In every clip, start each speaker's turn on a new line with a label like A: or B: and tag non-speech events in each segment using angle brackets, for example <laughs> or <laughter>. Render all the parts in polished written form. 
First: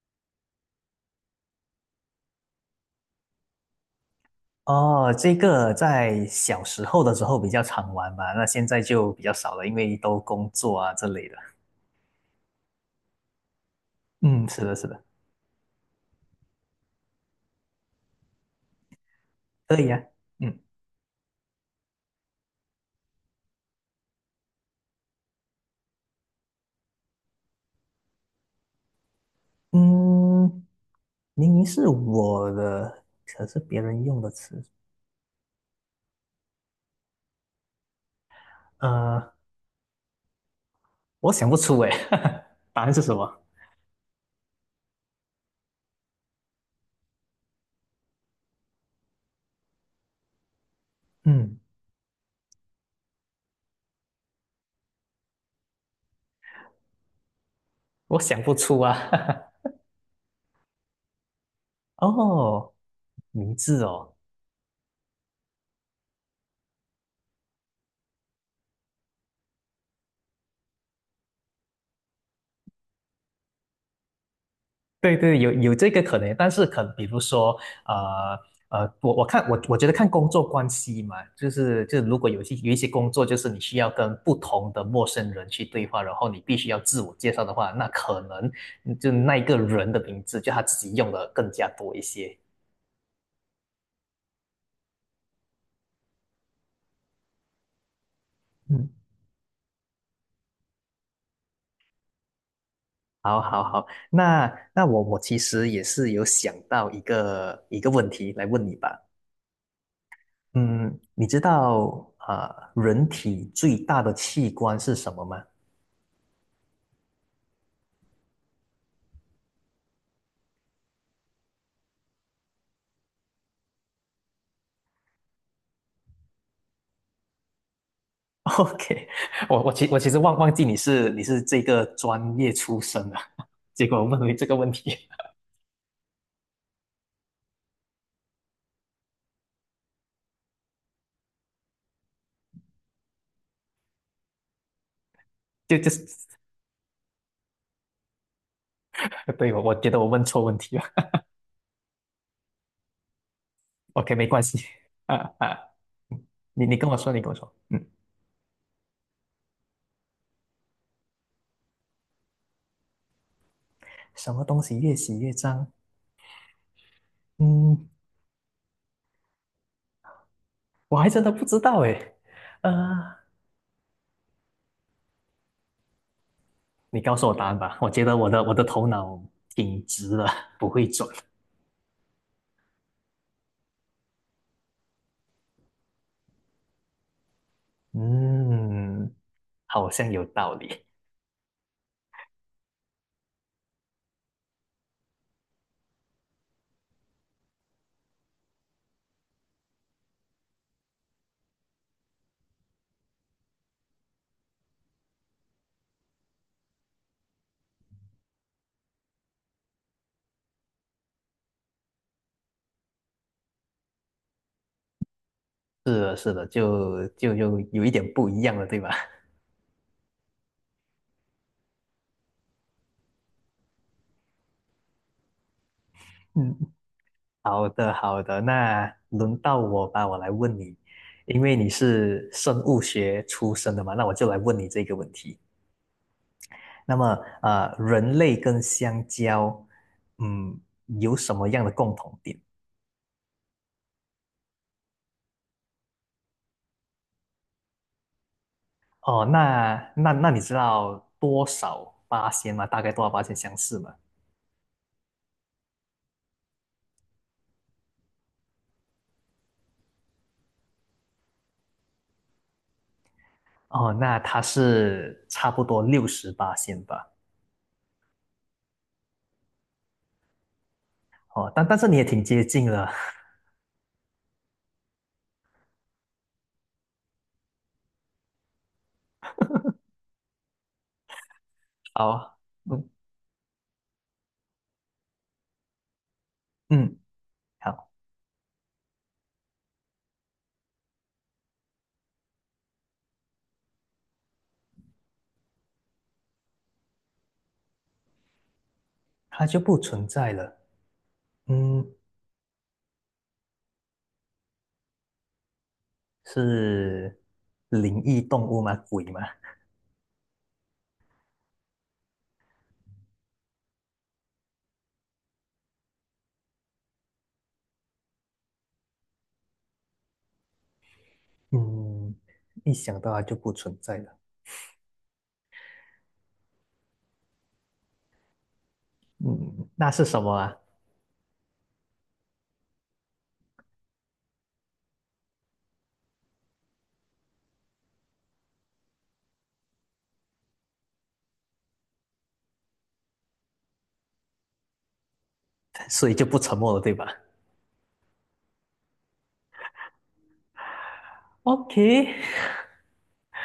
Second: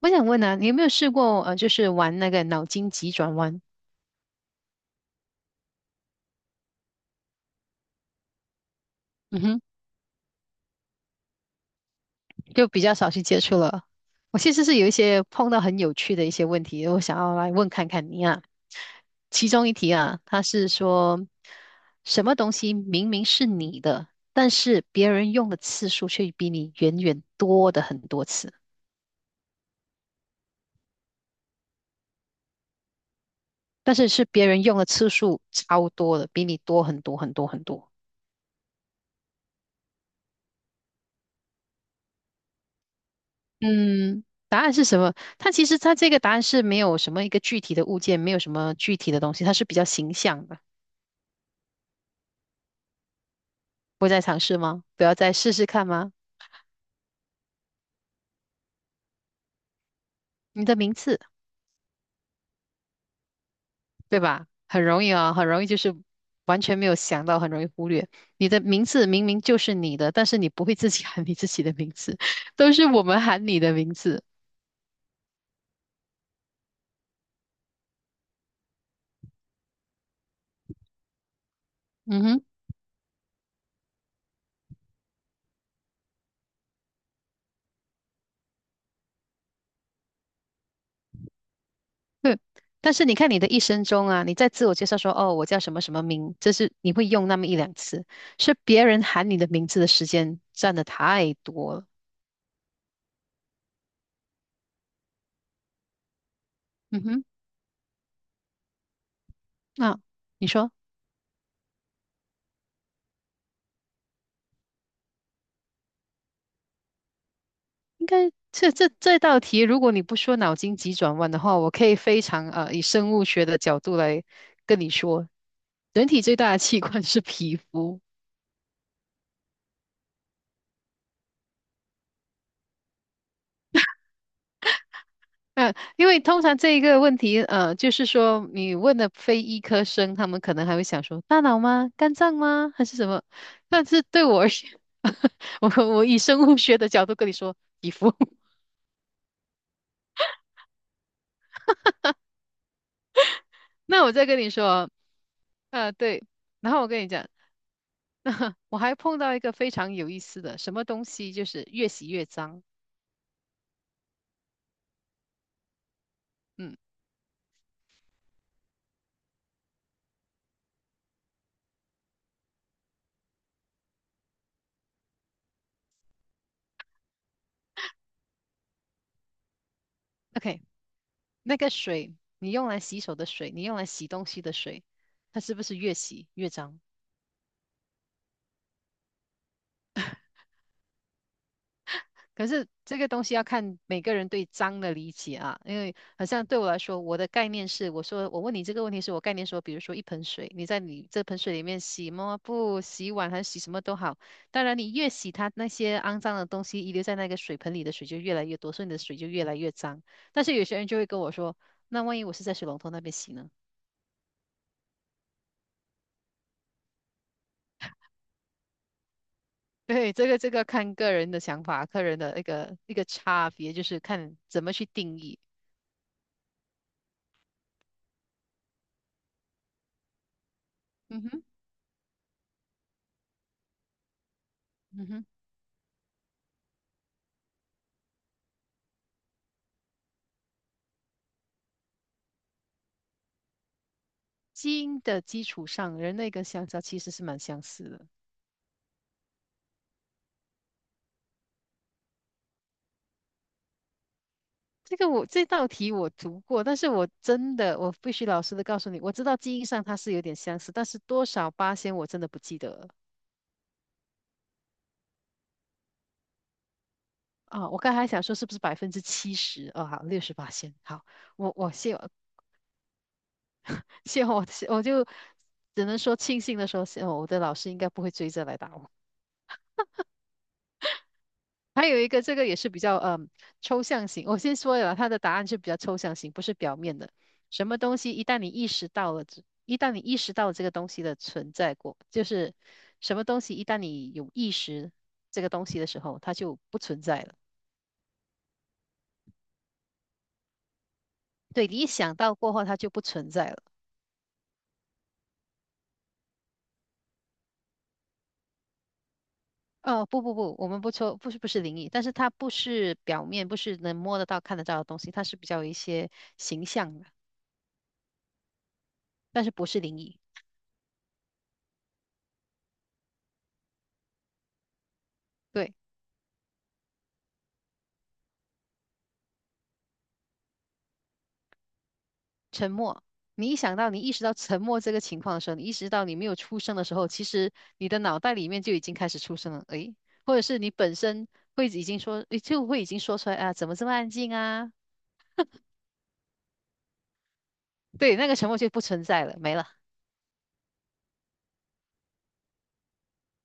A: 我想问啊，你有没有试过就是玩那个脑筋急转弯？
B: 哦，这个在小时候的时候比较常玩吧，那现在就比较
A: 嗯
B: 少
A: 哼，
B: 了，因为都工作啊之类的。
A: 就比较少去接触了。我
B: 嗯，
A: 其
B: 是
A: 实
B: 的，
A: 是
B: 是
A: 有一
B: 的，
A: 些碰到很有趣的一些问题，我想要来问看看你啊。其中一
B: 可以
A: 题
B: 啊。
A: 啊，它
B: 嗯
A: 是说什么东西明明是你的，但是别人用的次数却比你远远多的很多次，
B: 嗯，明明是我的，可是别
A: 但
B: 人
A: 是
B: 用
A: 是
B: 的
A: 别人
B: 词，
A: 用的次数超多的，比你多很多很多很多。
B: 呃，我想不出诶，<laughs> 答案是什么？
A: 嗯，答案是什么？它其实这个答案是没有什么一个具体的物件，没有什么具体的东西，它是比较形象的。
B: 嗯，
A: 不再尝试吗？不要再试试看吗？
B: 我想不出啊。<laughs>
A: 你的名字，
B: 哦，名字哦，
A: 对吧？很容易啊，很容易就是完全没有想到，很容易忽略。你的名字明明就是你的，但是你不会自己喊你自己的名字，<laughs> 都是我们喊你的名字。
B: 对对，有这个可能，但是可比如说，呃我看我觉得看工作关系嘛，就是如
A: 嗯
B: 果有
A: 哼。
B: 些有一些工作，就是你需要跟不同的陌生人去对话，然后你必须要自我介绍的话，那可能就那一个人的名字，就他自己用的更加多一些。
A: 对，但是你看你的一生中啊，你在自我介绍说哦，我叫什么什么名，这是你会用那么一两次，是别
B: 嗯，
A: 人喊你的名字的时间占的太多了。
B: 好，好，好，那我其实也是有想到一
A: 嗯哼，
B: 个一个问题来问你吧。
A: 那、你说
B: 嗯，你知道啊，人体最大的器官是什么吗？
A: 应该这道题，如果你不说脑筋急转弯的话，我可以非常以生物学的角度来跟你说，人体最大的器官是皮肤。
B: <laughs> OK，我其实忘记你是这个专业出身的，<laughs> 结果我问回这个问题，
A: 嗯，因为通常这一个问题，就是说你问的非医科生，他们可能还会想说大脑吗？肝脏吗？还是什么？但是对我而言，<laughs>
B: <laughs> 就
A: 我
B: 就
A: 我
B: 是
A: 以生物学的角度跟你说皮肤，<laughs>
B: <laughs> 对我觉得我问错问题了。
A: 那我
B: OK，没
A: 再跟
B: 关
A: 你
B: 系，
A: 说，
B: <laughs> 啊啊，
A: 啊，对，
B: 你
A: 然
B: 你
A: 后我
B: 跟我
A: 跟你
B: 说，你
A: 讲，
B: 跟我说，嗯，
A: <laughs> 那我还碰到一个非常有意思的什么东西，就是越洗越脏。
B: 什么东西越洗越脏？
A: 嗯
B: 嗯，我还真的不知道诶，啊，你告诉我答案吧，我觉得我的头脑挺直的，
A: ，OK，
B: 不会转。
A: 那个水，你用来洗手的水，你用来洗东西的水，它是不是越洗越脏？
B: 嗯，好像有道理。
A: 可是这个东西要看每个人对脏的理解啊，因为好像对我来说，我的概念是，我说我问你这个问题是我概念说，比如说一盆水，你在你这盆水里面洗抹布、洗碗还是洗什么都好，当然你越洗它那些肮脏的东西遗留在那个水盆里的水就越来越多，所以你的水就越来越脏。但是有些人就会跟我说，那万一我是在水龙头那边洗呢？
B: 是的，是的，就有一点不一样了，对吧？
A: <laughs> 对，这个这个看个人的想法，个人的一个差别，就是看怎么去定义。
B: <laughs> 嗯。好的，好的，那轮到我吧，我来问你，
A: 嗯
B: 因
A: 哼，
B: 为你是生物学出身的嘛，那我就来问你这个
A: 嗯
B: 问
A: 哼。
B: 题。那么，人类跟香蕉，嗯，有什么样的共同点？
A: 基因的基础上，人类跟香蕉其实是蛮相似的。
B: 哦，那你知道多少八仙吗？大概多少八仙相似吗？
A: 这个这道题我读过，但是我真的我必须老实的告诉你，我知道基因上它是有点相似，但是多少八仙我真的不记得了
B: 哦，那它是差不多60%吧？
A: 啊。我刚才还想说是不是70%？哦，好，68%。好，
B: 哦，
A: 我
B: 但
A: 我
B: 但是
A: 谢
B: 你也挺接近了。
A: 谢我就只能说庆幸的说，谢我的老师应该不会追着来打我。还
B: <laughs>
A: 有一个，这
B: 好，
A: 个也是比
B: 嗯
A: 较抽象型。我先说了，它的答案是比较抽象型，不是表
B: 嗯，
A: 面的。什么
B: 好，
A: 东西一旦你意识到了这，一旦你意识到这个东西的存在过，就是什么东西一旦你有意识这个东西的时候，它就不存在了。
B: 它就不存在了。
A: 对，你
B: 嗯，
A: 一想到过后，它就不存在了。
B: 是灵异动物吗？鬼吗？
A: 哦，不不不，我们不抽，不是不是灵异，但是它不是表面，不是能摸得到、看得到的东西，它是比较有一些形象的，但是不是灵异。
B: <laughs> 嗯，一想到它就不存在了。
A: 对。
B: 嗯，那是什么啊？
A: 沉默。你一想到你意识到沉默这个情况的时候，你意识到你没有出声的时候，其实你的脑袋里面就已经开始出声了，诶，或者是你本身会已经说，诶就会已经说出来啊，怎么这么安静啊？
B: <laughs> 所以就不沉默了，对吧
A: 对，那个沉默就不存在了，没了。
B: ？OK，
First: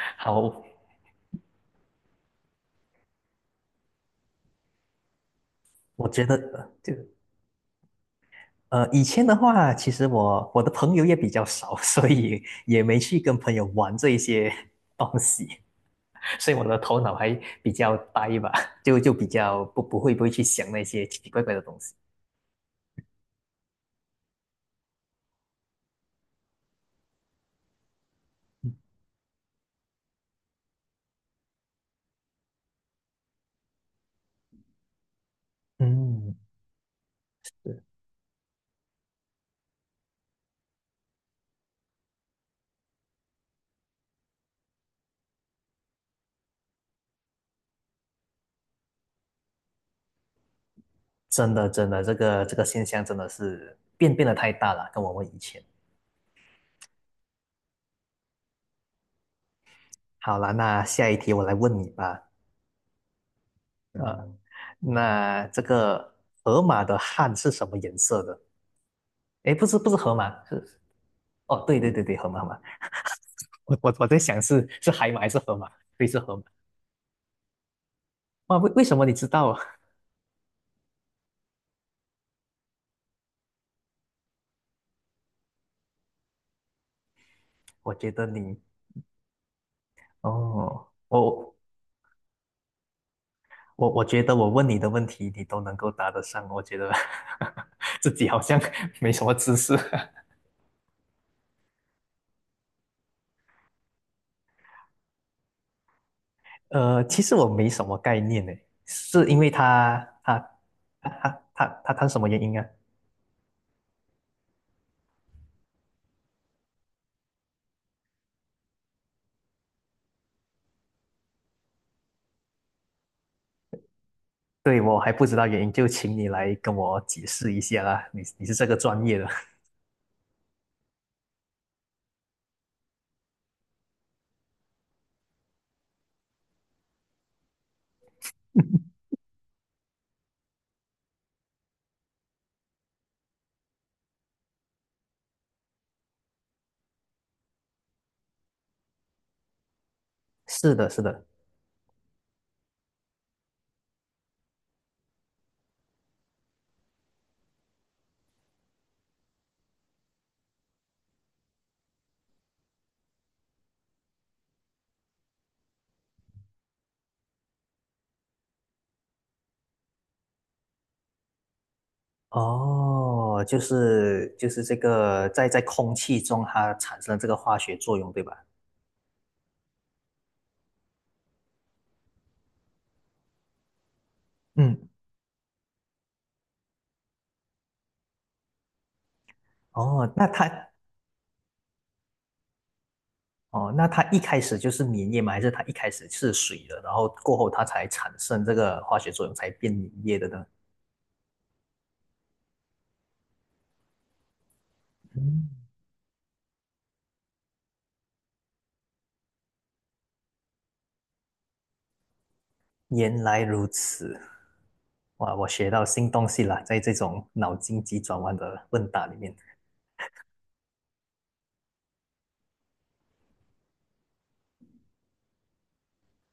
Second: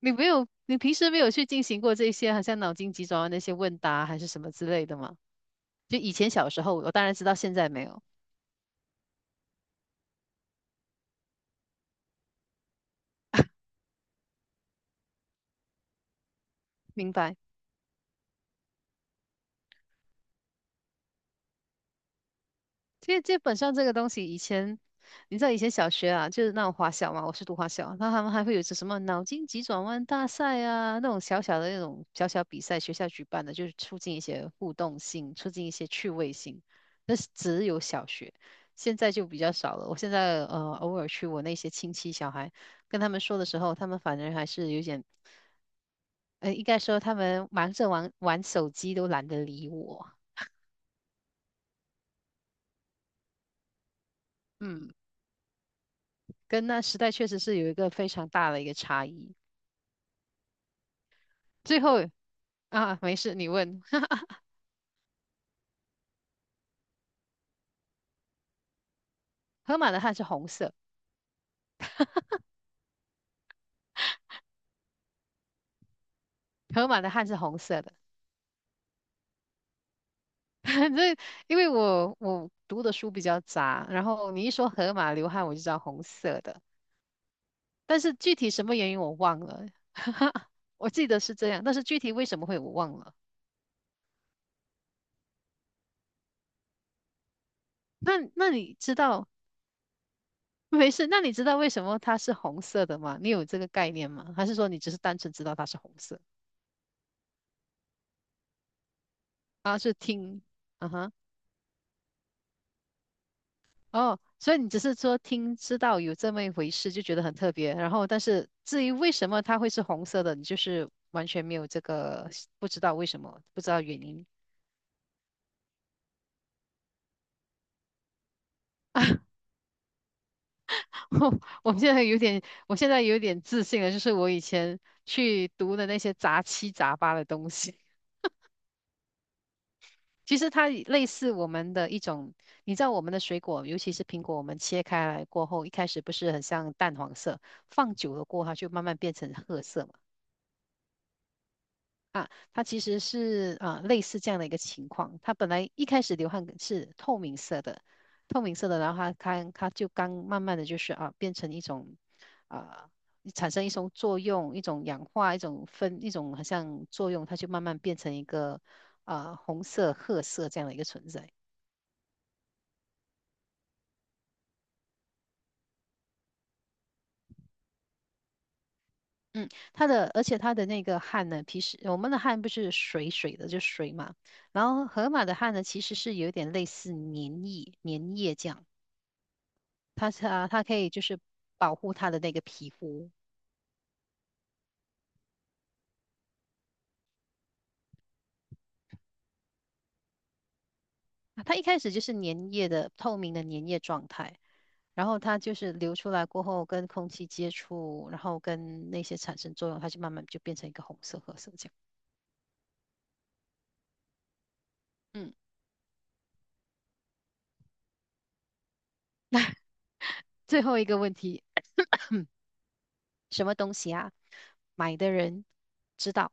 A: 你 没有，
B: 好，
A: 你平时没有去进行过这些，好像脑筋急转弯那些问答还是什么之类的吗？就
B: 我
A: 以
B: 觉
A: 前
B: 得
A: 小时
B: 呃
A: 候，我
B: 就
A: 当然知道，现在没有，
B: 呃，以前的话，其实我的朋友也比较少，<laughs> 所以也没去跟朋友玩这一些 <laughs> 东西，所以我的头
A: 明
B: 脑
A: 白。
B: 还比较呆吧，<laughs> 就比较不会去想那些奇奇怪怪的东西。
A: 其实基本上这个东西，以前你知道以前小学啊，就是那种华小嘛，我是读华小，那他们还会有些什么脑筋急转弯大赛啊，那种小小的那种小小比赛，学校举办的，就是促进一些互动性，促进一些趣味
B: 嗯，
A: 性。那是只有小学，现在就比较少了。我现在偶尔去我那些亲戚小孩跟他们说的时候，他们反而还是有点，应该说他们忙着玩玩手机都懒得理我。
B: 真的真的，这个现象真的是变得太大了，
A: 嗯。
B: 跟我们以前。
A: 跟那时代确实是有一个非常大的一个差异。
B: 好了，那下一题我来问
A: 最
B: 你
A: 后
B: 吧。
A: 啊，没事，你问，
B: 呃，
A: <laughs>
B: 嗯，那这个河马的汗是什么颜色的？诶，不
A: 河
B: 是不
A: 马
B: 是
A: 的
B: 河
A: 汗是
B: 马，
A: 红
B: 是
A: 色，
B: 哦，对对对对，河马河马。我在想是海马还是河马？对，是河马。
A: 河马的汗是红色的。
B: 哇，为什么你知道啊
A: <laughs> 这因为我读的书比较杂，然后你一说河马流汗，我就知道红色的，
B: <laughs> 我
A: 但
B: 觉
A: 是
B: 得
A: 具体
B: 你
A: 什么原因我忘了，<laughs>
B: 哦，
A: 我记得是这
B: 我
A: 样，但是具体为什么会我忘了。
B: 我觉得我问你的问题你都能够答得上，我觉得 <laughs> 自
A: 那
B: 己好
A: 那
B: 像
A: 你知
B: 没什
A: 道？
B: 么知识。<laughs>
A: 没事，那你知道为什么它是红色的吗？你有这个概念吗？还是说你只是单纯知道它是红色？
B: 其实我没什么概念呢，是因为
A: 啊，是
B: 他他
A: 听，啊
B: 他
A: 哈。
B: 他他他他什么原因啊？
A: 哦，所以你只是说听知道有这么一回事，就觉得很特别。然后，但是至于为什么它会是红色的，你就是完全没有这个不知道为什么，不知道原因。
B: 对，我还不知道原因，就请你来跟我解释一下啦。你是这个专业的，
A: <laughs> 我现在有点，我现在有点自信了，就是我以前去读的那些杂七杂八的东西，其实它也类似我们的一种，你知道我们的水果，尤其是苹果，我们切开来过后，一开始不是很像淡黄色，放久了过后，它就慢慢变成褐色
B: <laughs> 是的，是的。
A: 啊，它其实是啊、类似这样的一个情况。它本来一开始流汗是透明色的，透明色的，然后它就刚慢慢的就是啊变成一种啊、产生一种作用，一种氧化，一种分，一种好像作用，它就慢慢变成一个啊、红色、褐色这样的一个存在。
B: 哦，就是这个在空气中它产生了这个化学作用，对吧？
A: 嗯，它的而且它的那个汗呢，平时我们的汗不是水水的，就水嘛。然后
B: 嗯，
A: 河马的汗呢，其实是有点类似粘液、粘液这样。
B: 哦，
A: 它是啊，它可以就是保护它的那个皮肤。
B: 那它一开始就是粘液吗？还是它一开始是水的，然后过后它才产生这个化学作用，才变粘液的呢？
A: 啊它一开始就是粘液的透明的粘液状态，然后它就
B: 嗯。
A: 是流出来过后跟空气接触，然后跟那些产生作用，它就慢慢就变成一个红色、褐色这样。
B: 原来如此，
A: 嗯，
B: 哇，我学到新东西了，在这种脑筋急转弯的问答里面。
A: 最后一个问题，什么东西啊？买的人知道，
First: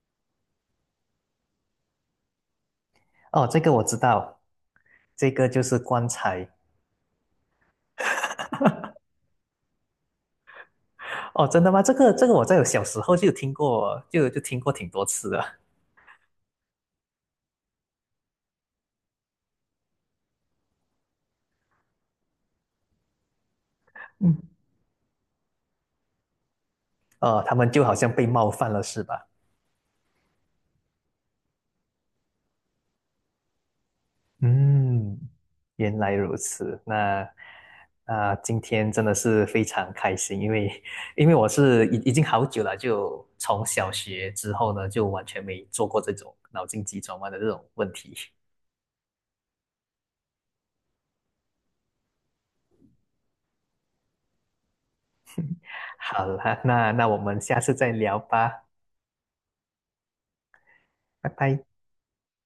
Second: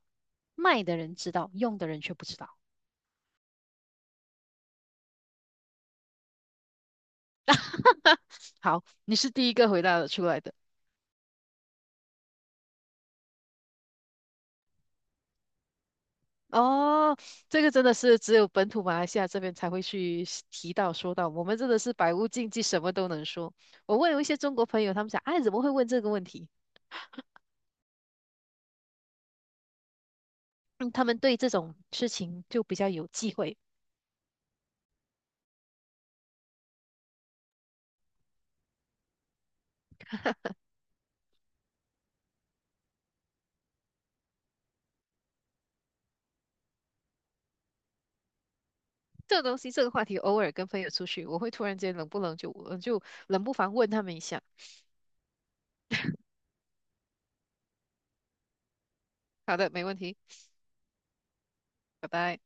A: 卖的人知道，用的人却不知道。
B: 哦，这个我知道，这个就是棺材。
A: <laughs> 好，你是第一个回答得出来的。
B: 哦，真的吗？这个我在我小时候就有听过，就听过挺多次的。
A: 哦，这个真的是只有本土马来西亚这边才会去提到说到，我们真的是百无禁忌，什么都能说。我问有一
B: 嗯，
A: 些中国朋友，他们讲，哎，怎么会问这个问题？
B: 哦，他们就好像被冒犯了，是吧？
A: 嗯他们对这种事情就比较有忌讳。
B: 嗯，原来如此。那今天真的是非常开心，因为我是已经好久了，就从小学之后呢，就完全没做过这种脑筋急转弯的这种问题。
A: 这个东西，这个话题，偶尔跟朋友出去，我会突然间冷不冷就就冷不防问他们一下。
B: 好啦，那我们下次再聊吧，
A: 好的，没问题，
B: 拜拜。
A: 拜拜。